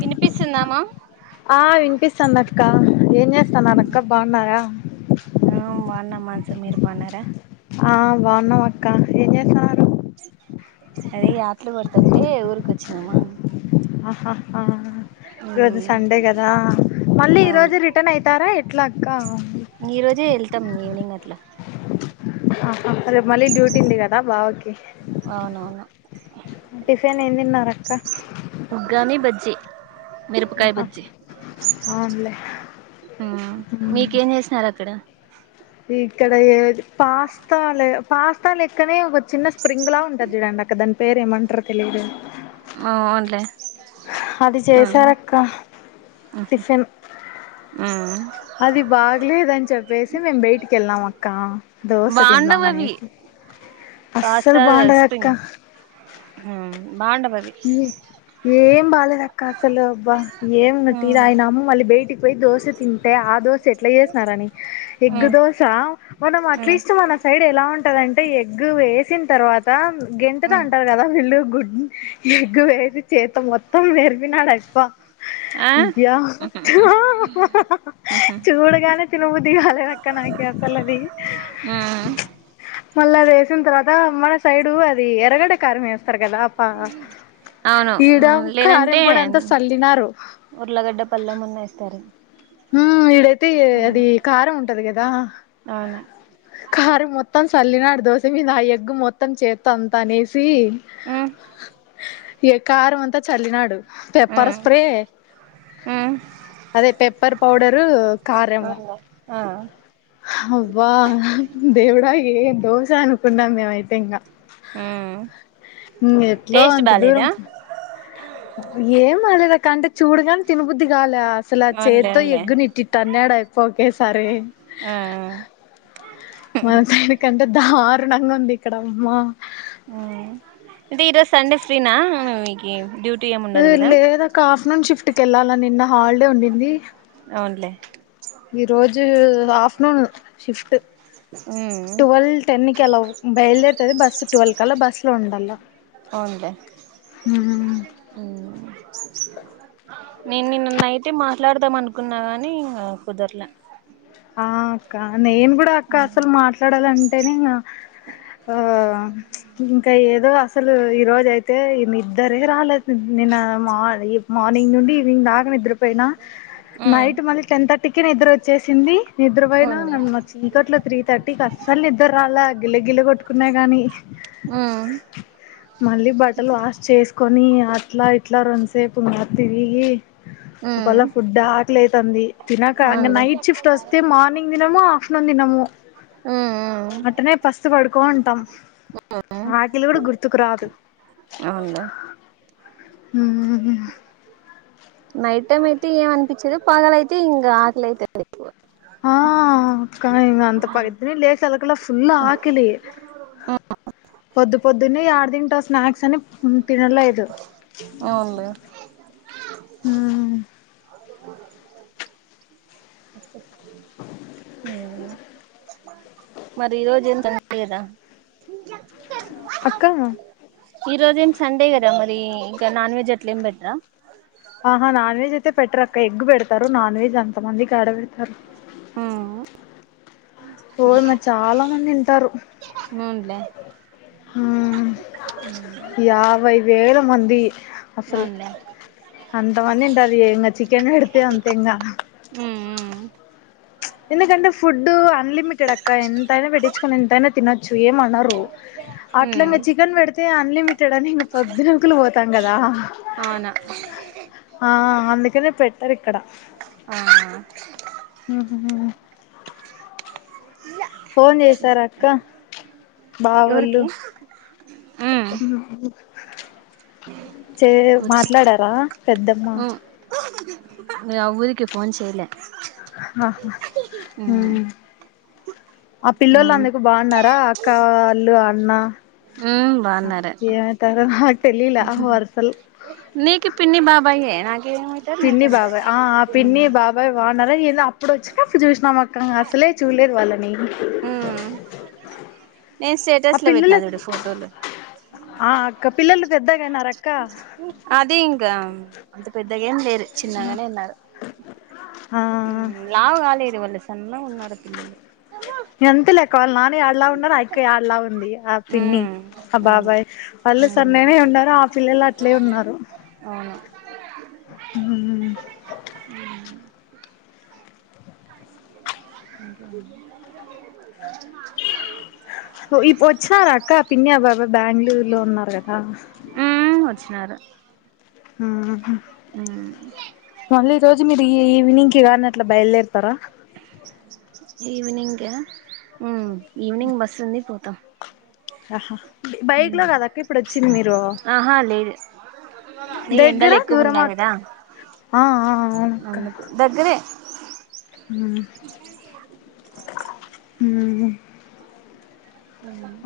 వినిపిస్తుందామా ఆ వినిపిస్తాంది అక్క ఏం చేస్తనారక్క బాగున్నారా, సమీర్పన్నార ఆ బాగున్నాం అక్క ఏం చేస్తన్నారు అదే ఆటలు పడుతంటే ఊరిక వచ్చినామా ఆ ఈరోజు సండే కదా మళ్ళీ అవును ఈరోజు రిటర్న్ అయితారా ఎట్లా అక్క ఈ రోజే వెళ్తాం ఈవినింగ్ అట్లా ఆ రే మళ్ళీ డ్యూటీ ఉంది కదా భావకి అవునవును టిఫిన్ యేం దిన్నారక్క ఉగ్గాని బజ్జి మిరపకాయ బజ్జి అవునులే మ్మ్ మీకేం చేసినారు అక్కడ. ఇక్కడ యే పాస్తా లె పాస్త లెక్కనే ఒక చిన్న స్ప్రింగ్ లా ఉంటది చూడండి అక్క, దాని పేరు ఏమంటరో తెలియదు. ఓ అవునులే అది జేసారక్క టిఫెన్ దోసె బాగుండవు అవి తిందామనేసి అస్సలు పాస్తా బాగుండదక్క స్ప్రింగ్ బాగుండవు అవి ఏ యేం బాలేదక్క అస్సలు అబ్బా, ఏం టీ దాగినాము మళ్ళీ బయటి వయి దో స తి ఆ దో ఎట్లా చేసని ఎ దో మనం అట్లీస్ట్ మన సైడ్ ఎలా ఉంటంటే ఎ వేసిన తర్వాత గింటెతో అంటారు కదా వీళ్ళు గు ఎగ్గు వేసి చేత మొత్తం త మీరుపినాడయిప్ప బ ఆ చూడగానే తినుముది కాలేనక్క నాకు అసలు అది ఉమ్ మళ్ళీ అది వేసిన తర్వాత మన సైడు అది ఎరగడే కారంమేస్త అవును ఈడ కారం లేదంటే పొడి అంతా సల్లినారు ఉర్లగడ్డ పల్లెం మన్న చెస్తారు హ ఇడైతే అది కారం ఉంటది కదా అవును కారం మొత్తం మొత్తం చల్లినాడు దోశ మీద ఆ ఎగ్ మొత్తం చేత్త్త అంత అనే సి ఉమ్ ఏ కారం అంతా చల్లినాడు పేపర్ ఉమ్ స్ప్రే ఉమ్ అదే ప సప్పర్ పడరు కారము అవునులే ఆ అవ్వ దేవ్డాగి దోస అనుకుంటమ్వ హ ఎట్లో అంత దూరం ఏం అదల కండ చూడగానే తిినబుద్ది కాల అసలు ఆ అవునులే చేతితో అవునులే ఎగ్గునిట్టి త అన్నాడు అయిపో ఒకేసారి ఆ ఆ మన సైని కంటే దారుణంగా ఉంది ఇక్కడమ్మా ఇది ఇరోజు సండే ఫ్రీనా మూవికి డ్యూట్ లేదాక్క ఆఫ్టర్నూన్ షిఫ్ట్ తెల్లాల నిన్న హాలిడే ఉండింది అవునులే ఈ రోజు హఫటర్నూన్ షిఫట్ ఉమ్ ట్వెల్వ టెన్ కలా బయలే బస్సు వల్ ల బస్ లో ఉండలో అవునులే ఉమ్ నేను నిన్న నైటే మాట్లాడదాం అనుకున్నా గాని ఇంక కుదరల ఆ అక్క నేను కూడా అక్క అసలు మాట్లాడాలంటేనే ఆ ఇంకా ఏదో అస అసలు ఈ రోజ అయితే నిద్దరే రాలేదు నిన్న ఈ మార్నింగ్ నుండి ఈవినింగ్ దాక నిద్రపోయినా ఉమ్ నైట్ మళ్ళ టెన్ థర్టీ క నిద్ర వచ్చే చేసి అవునులే నిద్రపోయినా చీకట్లో త్రీ థర్టీ క అస్సలు నిద్ర రాల గిల్ల గిల్ల కొట్టుకున్నాయి కాగాని ఉమ్ మళ్ళీ బట్టలు వాష్ చేసుకొని అట్లా ఇట్లా రొండుసేపు మాత్త ఇరిగి ఉమ్ అప్పలా ఫుడ్ ఆక లయాత్ తంది తినక అ అవునులే నైట్ స్టిఫ్ వస్తే మార్నింగ్ తినము ఆఫ్టర్నూన్ తినము ఉమ్ ఉమ్ అట్నే పస్తు పడుకోంటాం రాకిలు కూడా గుర్తుకు రాదు అవునులే ఉ నైట్ టైమ్ అయితే ఏమ అనిపించదు పాగలయితే ఇంకా ఆకలిైతండి ఎక్కువ హ కానీ ఇం అంత పద్దుని లేక చలకల ఫుల్ ఆకిలి పొద్దు పొద్దుని ఆడ తింటా స్నాక్స్ అని తినలేదు అవునులే హ అ హ మరి ఈ రోజు ఏం తం లేదా అక్క ఈ రోజేం సండే కదా మరి నాన్ వెజ్ అట్ల ఎం పేట్రా పెట్రాక్ ఒక ఎగ్ పెడతారు నాన్ వెెజ్ అంత మంది యాడ పెడతారు ఆ ఓయమ్మో చాలా మంది వింటారు అవునులే యాభై వేల మంది అసలు అవునులే అంతమంది ఉంటారు ఏ ఇంకా చికెన్ పెడితే అంతే ఇంకా ఉమ్ ఉమ్ ఎందుకంటే ఫుడ్ అన్లిమిట్ డక్క ఎంతైనా పెట్టించుకొని ఎంతైనా తినొచ్చు ఏమ అనరు అట్లా ఉమ్ ఇంకా చికెన్ పెడితే అన్లిమిటెడ్ అని ఇం పథ్యం కులు పోతాం కదా అవునా ఆ అందుకనే పెట్టారు ఇక్కడ ఆ హ ఫోన్ చేసారు అక్క ఎవరికి ఉమ్ అవును నాకివ్వు చే కూర్చో మాట్లాడారా పెద్దమ్మ న ఊరికి ఫోన్ చేయలే ఆహా ఉమ్ ఆ పిల్లలు ఉమ్ అందుకు బాగున్నారా అక్క వాళ్ళు అన్నా ఉమ్ బాగున్నారే నాకు తెలీలా ఉహుహు వరుసలు నీకు పిన్ని బాబాయే నా పిన్ని బాబాయి ఆ ఆ పిన్ని బాబాయి వానాల ఇప్పుడు వచ్చినప్పుడు చూసినాం అక్క అసలే చూడలేదు వాళ్ళని నే ఆ స్టేటస్ లో పెట్నా పిల్లలు చూడు ఫోటోలు క పిల్లలు పెద్దగయినారు అక్క అదీ అం అంత పెద్దగా ఏం లేదు చిన్నగానే ఉన్నారు ఆ ఉమ్ లావు కాలేదు వాల్లు ఇంకా ఉన్నార పిల్లలు అంతేలే వాళ్ళ నాన్న యాడ లావు ఉన్నారు ఆయక్క యాడలా ఉంది ఆ పిన్ని ఉమ్ ఆ అవును బాబాయ్ వాళ్ళు ఉమ్ సన్నగనే ఉన్నారు ఆ పిల్లలు అట్లే ఉన్నారు అవును ఉమ్ అకా బ [unintelligible] ప్ ఇప్ప్ వొచ్చినారా అక్క పిన్ని అ బాబాయ్ బ్యాంగ్ళూర్లో ఉన్నార్ గదా. చ్చినార ఊహు లే మళ్ళి ఈ రోజు మీరు ఈవ్ ఈవ్నిం. కేమన్నట్ల బయల్దేర్తారా. ఈవినింగ్ ఉమ్ ఈవినింగ్ బస్సు ఉంది పోతాం హహా బైక్ లో ఉమ్ కదక్క ఇప్పుడు వచ్చింది మీరు ఆహా లేదు ఈ దగ్గర ఎండలు ఎక్కువ దూరమా ఉన్నాయి కదా అ ఆ అవునక్క అందుకు దగ్గరే ఉమ్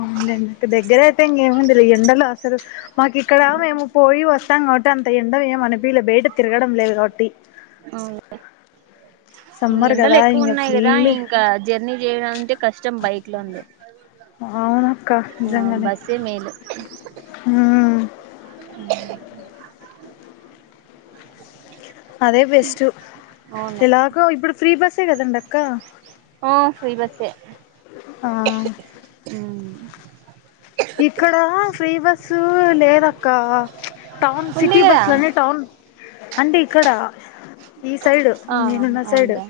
అవుండి ఇంత దగ్గరయితే ఇంకేముంది ఎండలు అసలు మాకు ఇక్కడ మేము పోయి వస్తాం కాబట్టి అంత ఎండగా ఏం అనిపియ్యలే బయట తిరగడం లేదు కాబట్టి ఔన్లే ఈ సమ్మర్ కదా ఇంగ ఎండలెక్కువున్నాయ్ గదా ఫుల్ ఇంక జర్నీ జేయడం అంటే కష్టం బైక్ లోండి. అ ఔనక్క నిజంగనే బస్సే మేలు హుమ్. అదే బెస్ట్ అవును ఎలాగో ఇబ్బుడు ఫ్రీ బస్. తె గదండక్క ఆ ఫ్రీ బస్సే ఆ ఉమ్ ఇక్కడ ఫ్రీ బస్సు లేదక్క టౌన్ ఉంది సిటీ కదా బస్లోనె టౌన్. అంటే ఇక్కడ ఈ సైడ్ ఆ నేనున్న సైడ్ అవునులే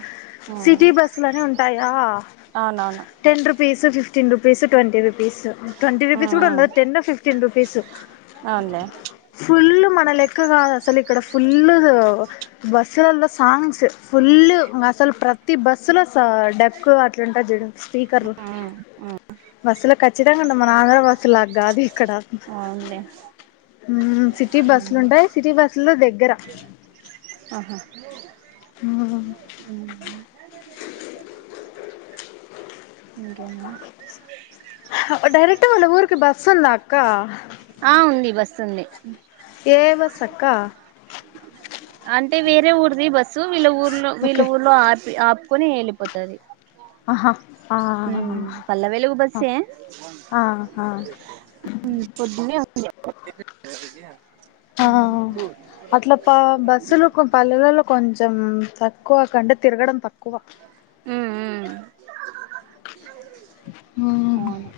ఆ సిటీ బస్సులనే ఉంటాయా అవునవును ten rupees fifteen rupees twenty rupees twenty rupees గూడుండదు టెన్ ఫిఫ్టీన్ రు. పీసు ఔన్లే మ [unintelligible] క్ గాదసలు ఇక్కడ ఫుల్లుగు బస్సులల్లో సాంగ్స్ ఫుల్లు మసల్ ప్రత్ తి బస్సులో స డక్కు అట్లుంటద్ జూడు. స్పీకర్లు ఉమ్ ఉమ్ బస్సులో ఖచ్చిద అండ మనాంధ్ర బస్సుల్లాగ్గాదు ఇ. అవునులే సిటీ బస్సులు హమ్ ఉంటాయి సిటీ బస్సులో దగ్గర ఆహా హమ్ డైరెక్ట్ వాళ్ళ ఊరుకి బస్ ఉందా అక్ అక్క సున్నీ ఏ బస్ అక్క అంటే వేరే ఊరిది బస్సు వీళ్ళ ఊర్లో వీళ్ళ ఓకే ఊర్లో అప్ ఆపుకొని వెళ్లిపోతది అహా ఆ పల్లె వెలుగు అ బస్సే ఆ హా. పొద్దున్నే [unintelligible] ఆ అట్ల ప బస్సులు కొ పల్లెవెలో కొంచ్. తం తక్కువ క అంటె తిరగడం తక్కువ. ఉమ్ అవును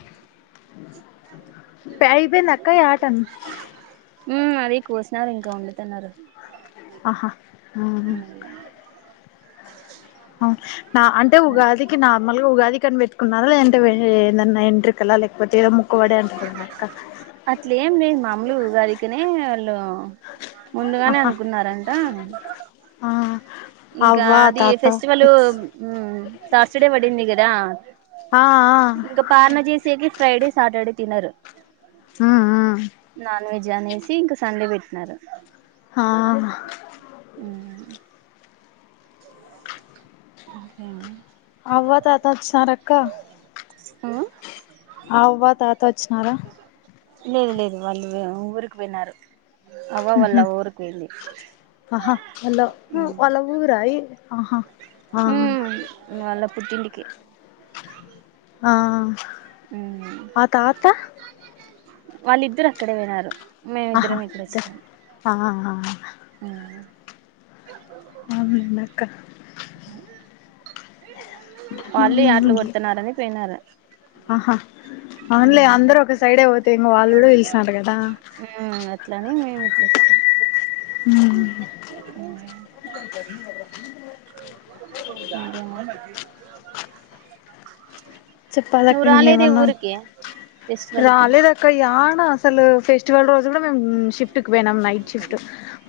ప్యాయ్బెయ్ందక్క యాటన్. హ్మ్ అది కోసినారు ఇంకా వండుతున్నారు ఆహా హమ్ ఆ నార్ అంటే ఉగాదికి నార్మల్గా ఉగాది కనిపెట్ న్నారు ఎంటే లేదంన ఎంట్రికల లేక అట్లే ఏం లే మామలు ఉగాదికి నీ య్యల్ ముందుగానే ఆహా అనుకున్నారంట ఆ ఇంకా అవ్వ అది తాత ఫెస్టివల్ తర్స్ డే పడింది ఇగిదా ఆ ఆ ఫ్రైడే సాటర్డే తిన్నారు ఆ నాన్ వెజ్ అనేసి ఇంకా సండే పెట్ న్నారు హా ఆ ఒకే అవ్వ తాత వోస్తున్నా రక్కా ఆ అవ్వ తాత వచ్చినారా లేదు లేదు వాళ్ళు ఊరికి పోయినారు అవ్వ ఉహ వాళ్ళ ఊరికి పోయింది ఆహా వాళ వాళ ఊరాయి ఆహా ఆ ఉమ్ వాళ్ళ పుట్టింటికి ఆ ఆత ఆత వాళ్ళిద్దరు అక్కడే వినారు. ఆహా త ఆహహ అ ఉహు పోయినారు ఆహా అందులే అందరు ఒక సైడే పోతే ఇంకా వాళ్ళు కూడా పలిసినారు కదా అట్లని మేము ఇట్లా వచ్చినాం హమ్ ఇంకేమి చెప్పాలక్క ఇంకేమన్నా ఫెస్టివల్ కి రాలేదక్క యార్ నాసలు ఫెస్టివల్ రోజు కూడా షిఫ్ట్ కి పోయినం నైట్ షిఫ్ట్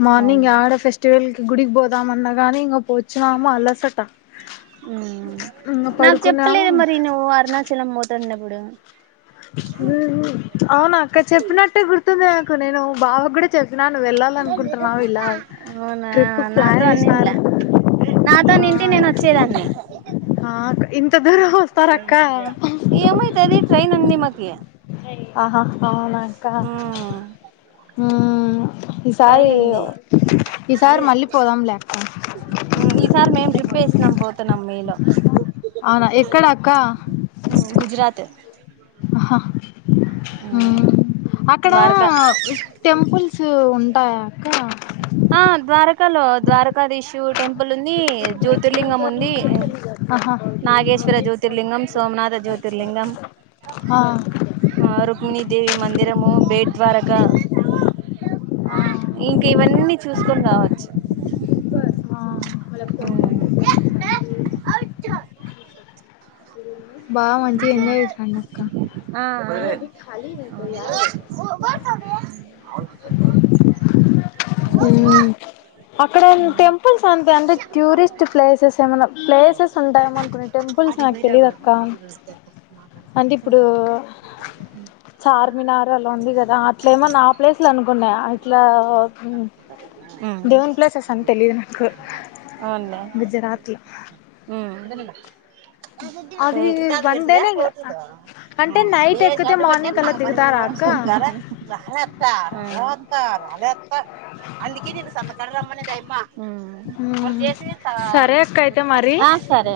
మార్నింగ్ అవునులే ఆడ ఫస్టివల్ గుడికి పోదాం అన్నగానీ ఇంగొ వచ్చినాము అలసట, చ్ ఇంగ పడుకున్నాము. చిలం మోతుంనప్పుడు అవునా అక్క చెప్పినట్టే గుర్తుందె కు నేను బావకూడా చె అవునా ట్రిప్ కు ప్లాన్ నాతో అన్నింల, వేసినారు నాతో అనింటె నేను వచ్చేదాన్ని అ ఆ అక్క్ ఇంత దూరం వస్తారక్క ఏమైతది ట్రైన్ ఉంది మాకి ఆహా ఔన కా ట్రైన్ ఈసారిఒ, ఉంది ఈసారి మళ్ళీ పోదాంలే అక్క ఈసారి మేము ట్రిప్ వేసినాం పోతున్నాం మీలో ఔనా ఎక్కడక్క ఉ గుజరాత్ ఉ అక్కడ ద్వారకా ఉస్ టెంపుల్ సు ఉంటాయాక్క ఆ ద్వారకాలో ద్వార్ ఏకాదీశు టెంపులుంది, జ్యోతిర్లింగముంది, ఎ ఆహా నాగేశ్వర జ్యోతిర్లింగం, సోమనాథ జ్యోతిర్లింగం, ఆ ఆరుక్మిణీ దేవి మందిరము, బేడ్ ద్వారక ఆ ఆ ఇంక ఇవన్నీ చూసుకొని రావచ్చు. ఉ అ బాగా మంచిగా ఎంజాయ్ చేసాండి ఆ అక్కఖాయి ఆ అవును అక్కడ టెంపుల్స్ అంతే అంటే ట్యూరిస్ట్ ప్లేసెస్ ఏమన్నా ప్లేసెస్ ఉంటాయమో అనుకున్నా టెంపుల్స్ అడికి నాకు పోయి తెలీదుక్క తాగుదాము అవునులే అంటే ఇప్పుడు చార్మినార్ అలా ఉంది కదా అట్లా ఏమ ఆ ప్లేస్లు అనుకున్నా అట్లా దేవున్ ప్లేసెస్ అని తెలిదు నాకు గుజరాత్ లో దన్నగ అ ఇకా అదు పెడుతుదయా పోట్దు అంటే నైట్ ఎక్కితే అడ్బ మార్నింగ్ కల్లా మాకు పనిమింది దిగుతారా అక్క మనార రాలత్తా రాాలత్తా రాలత్త అందుకే నేను సంత కడల అమ్మనే దైమ్మా ఆ సరే అక్క అయితే మరి సరే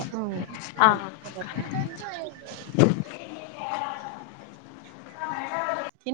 ఇ